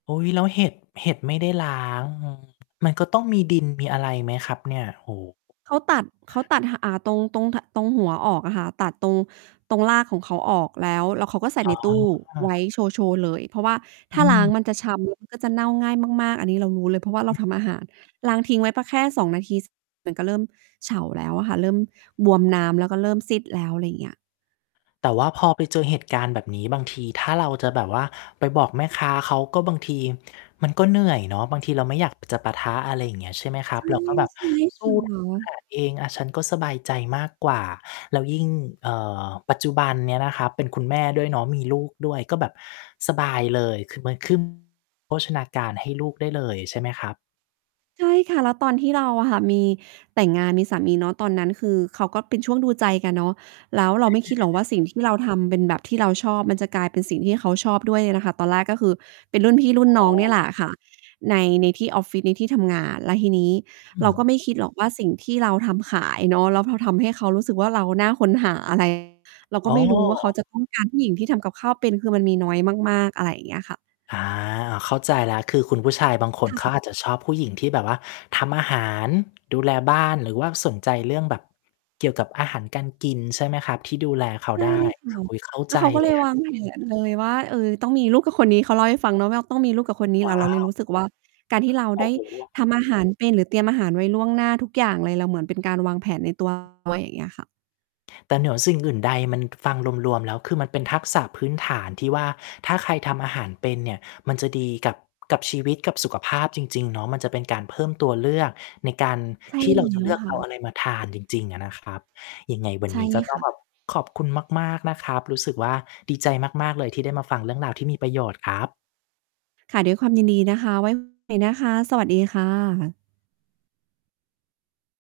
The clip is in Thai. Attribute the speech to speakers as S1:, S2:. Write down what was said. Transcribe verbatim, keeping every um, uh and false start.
S1: อุ๊ย แล้วเห็ด เห็ดไม่ได้ล้าง อือ มันก็ต้องมีดินมีอะไรไหมครับเนี่ย? โอ้โฮ
S2: เขาตัด เขาตัด ห อ่า ตรง ตรง ท ตรงหัวออกอะค่ะ ตัดตรง ตรงรากของเขาออกแล้ว แล้วเขาก็ใส่
S1: อ๋
S2: ในตู้ไว
S1: อ
S2: ้โชว์ โชว์เลย เพราะว่า
S1: อ
S2: ถ้าล้าง
S1: ืม
S2: มันจะ ช้ำมัน ก็จะเน่าง่ายมาก ๆ อันนี้เรารู้เลย เพราะว่าเราทำอาหาร ล้างทิ้งไว้ ป แค่ สอง นาที ส มันก็เริ่มเฉาแล้วอะค่ะ เริ่มบวมน้ำ แล้วก็เริ่มซีดแล้ว อะไรอย่างเงี้ย
S1: แต่ว่าพอไปเจอเหตุการณ์แบบนี้บางทีถ้าเราจะแบบว่าไปบอกแม่ค้าเขาก็บางที มันก็เหนื่อยเนาะ บางทีเราไม่อยากจะปะทะ อะไรอย่างเงี้ย ใช่ไหมครั
S2: ใช
S1: บ
S2: ่
S1: เราก็แบบ
S2: ใช่
S1: ส
S2: ค
S1: ู้
S2: ่
S1: อาห
S2: ะ
S1: ารเอง อะ ฉันก็สบายใจมากกว่า แล้วยิ่ง เอ่อ ปัจจุบันเนี้ยนะครับเป็นคุณแม่ด้วยเนาะมีลูกด้วย ก็แบบสบายเลยคือมัน ขึ้น โภชนาการให้ลูกได้เลยใช่ไหมครับ?
S2: ใช่ค่ะ แล้วตอนที่เราอะค่ะมีแต่งงานมีสามีเนาะ ตอนนั้นคือเขาก็เป็นช่วงดูใจกันเนาะ แล้วเรา
S1: อ
S2: ไม่คิดหรอกว
S1: า
S2: ่าสิ่งที่เรา ทำเป็นแบบที่เราชอบมันจะกลายเป็นสิ่งที่เขาชอบด้วยนะคะ ตอนแรกก็คือเป็นรุ่นพี่รุ่น
S1: อ๋
S2: น
S1: อ
S2: ้องเนี่ยแหละค่ะ ใน ในที่ออฟฟิศ ในที่ทำงาน แล้วทีนี้
S1: อื
S2: เราก
S1: ม
S2: ็ไม่คิดหรอกว่าสิ่งที่เราทำขายเนาะ แล้วเราทำให้เขารู้สึกว่า เราน่าค้นหา อะไร เรา
S1: อ
S2: ก
S1: ๋
S2: ็ไ
S1: อ
S2: ม่รู้ว่าเขาจะ ต้องการ ผู้หญิงที่ทำกับข้าวเป็น คือมันมีน้อยมาก ๆ อะไรอย่างเงี้ยค่ะ
S1: อา เข้าใจ แล้วคือคุณผู้ชายบางคน
S2: ค
S1: เขา
S2: ่ะ
S1: อาจจะชอบผู้หญิงที่แบบว่าทำอาหาร ดูแลบ้าน หรือว่าสนใจเรื่องแบบเกี่ยวกับอาหารการกิน ใช่ไหมครับ ที่ดูแลเขา
S2: ใช่
S1: ได้
S2: ค่ะ
S1: อุ๊ย เข้า
S2: แล
S1: ใ
S2: ้
S1: จ
S2: วเขาก็
S1: เล
S2: เล
S1: ย
S2: ย
S1: คร
S2: วา
S1: ับ
S2: งแผนเลย ว่า "เออ ต้องมีลูกกับคนนี้" เขาเล่าให้ฟังเนาะว่า ต้องมีลูกกับคนนี้
S1: ว
S2: แล
S1: ้
S2: ้ว
S1: า
S2: เราเล
S1: ว
S2: ยรู้สึก ว่า การที่เรา
S1: โอ
S2: ได
S1: ้
S2: ้
S1: โฮ
S2: ทำอาหารเป็น หรือเตรียมอาหารไว้ล่วงหน้าทุกอย่างเลย เราเหมือนเป็นการวางแผนใน ตัว ด้วยอย่างเงี้ยค่ะ
S1: แต่เหนือ สิ่งอื่นใดมันฟังรวม ๆ แล้วคือมัน เป็นทักษะพื้นฐานที่ว่า ถ้าใครทำอาหารเป็นเนี่ยมันจะดีกับ กับชีวิตกับสุขภาพจริง ๆ เนาะ มันจะเป็นการเพิ่มตัวเลือกในการ
S2: ใช่
S1: ที่
S2: แ
S1: เราจ
S2: ล
S1: ะ
S2: ้
S1: เล
S2: ว
S1: ือก
S2: ค
S1: เ
S2: ่
S1: อา
S2: ะ
S1: อะไรมาทานจริง ๆ อะนะครับ ยังไงวัน
S2: ใช่
S1: นี้ก็ต้
S2: ค
S1: อง
S2: ่
S1: แบ
S2: ะ
S1: บ ขอบคุณมาก ๆ นะครับ รู้สึกว่า ดีใจมาก ๆ เลยที่ได้มาฟังเรื่องราวที่มีประโยชน์ครับ
S2: ค่ะ ด้วยความยินดีนะคะ ไว้ คุยนะคะ สวัสดีค่ะ